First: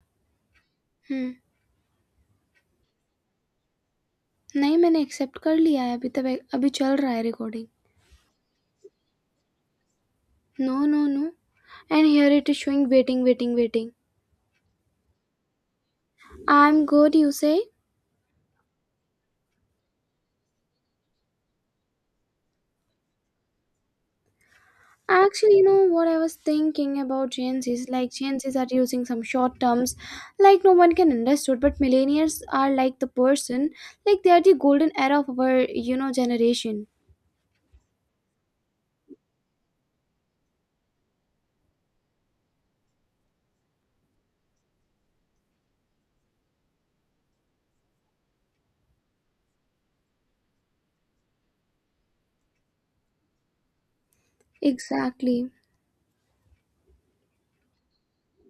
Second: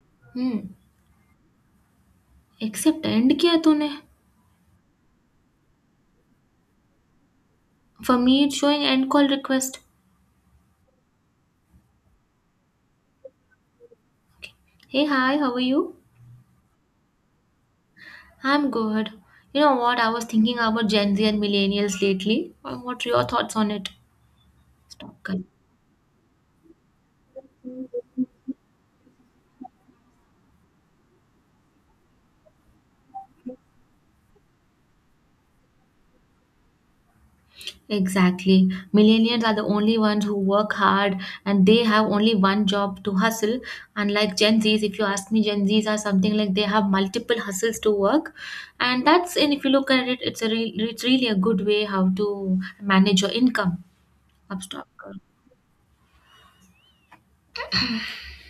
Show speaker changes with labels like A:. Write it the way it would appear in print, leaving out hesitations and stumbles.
A: Hmm.
B: हुँ।
A: Except end किया तूने?
B: नहीं, मैंने एक्सेप्ट कर लिया है, अभी तब ए अभी चल रहा है recording.
A: For me, it's showing end call request.
B: No, no, no and here it is showing waiting, waiting, waiting.
A: Hey, hi, how are you?
B: I'm good, you say?
A: I'm good. You know what? I was thinking about Gen Z and millennials lately. What are your thoughts on it? Stop. Cut.
B: Actually, you know what, I was thinking about Gen Zs. Like, Gen Zs are using some short terms, like no one can understood, but millennials are like the person, like they are the golden era of our, you know, generation.
A: Exactly. Millennials are the only ones who work hard and they have only one job to hustle. Unlike Gen Zs, if you ask me, Gen Zs are something like they have multiple hustles to work. And if you look at it, it's, it's really a good way how to manage your income. Stop.
B: Exactly.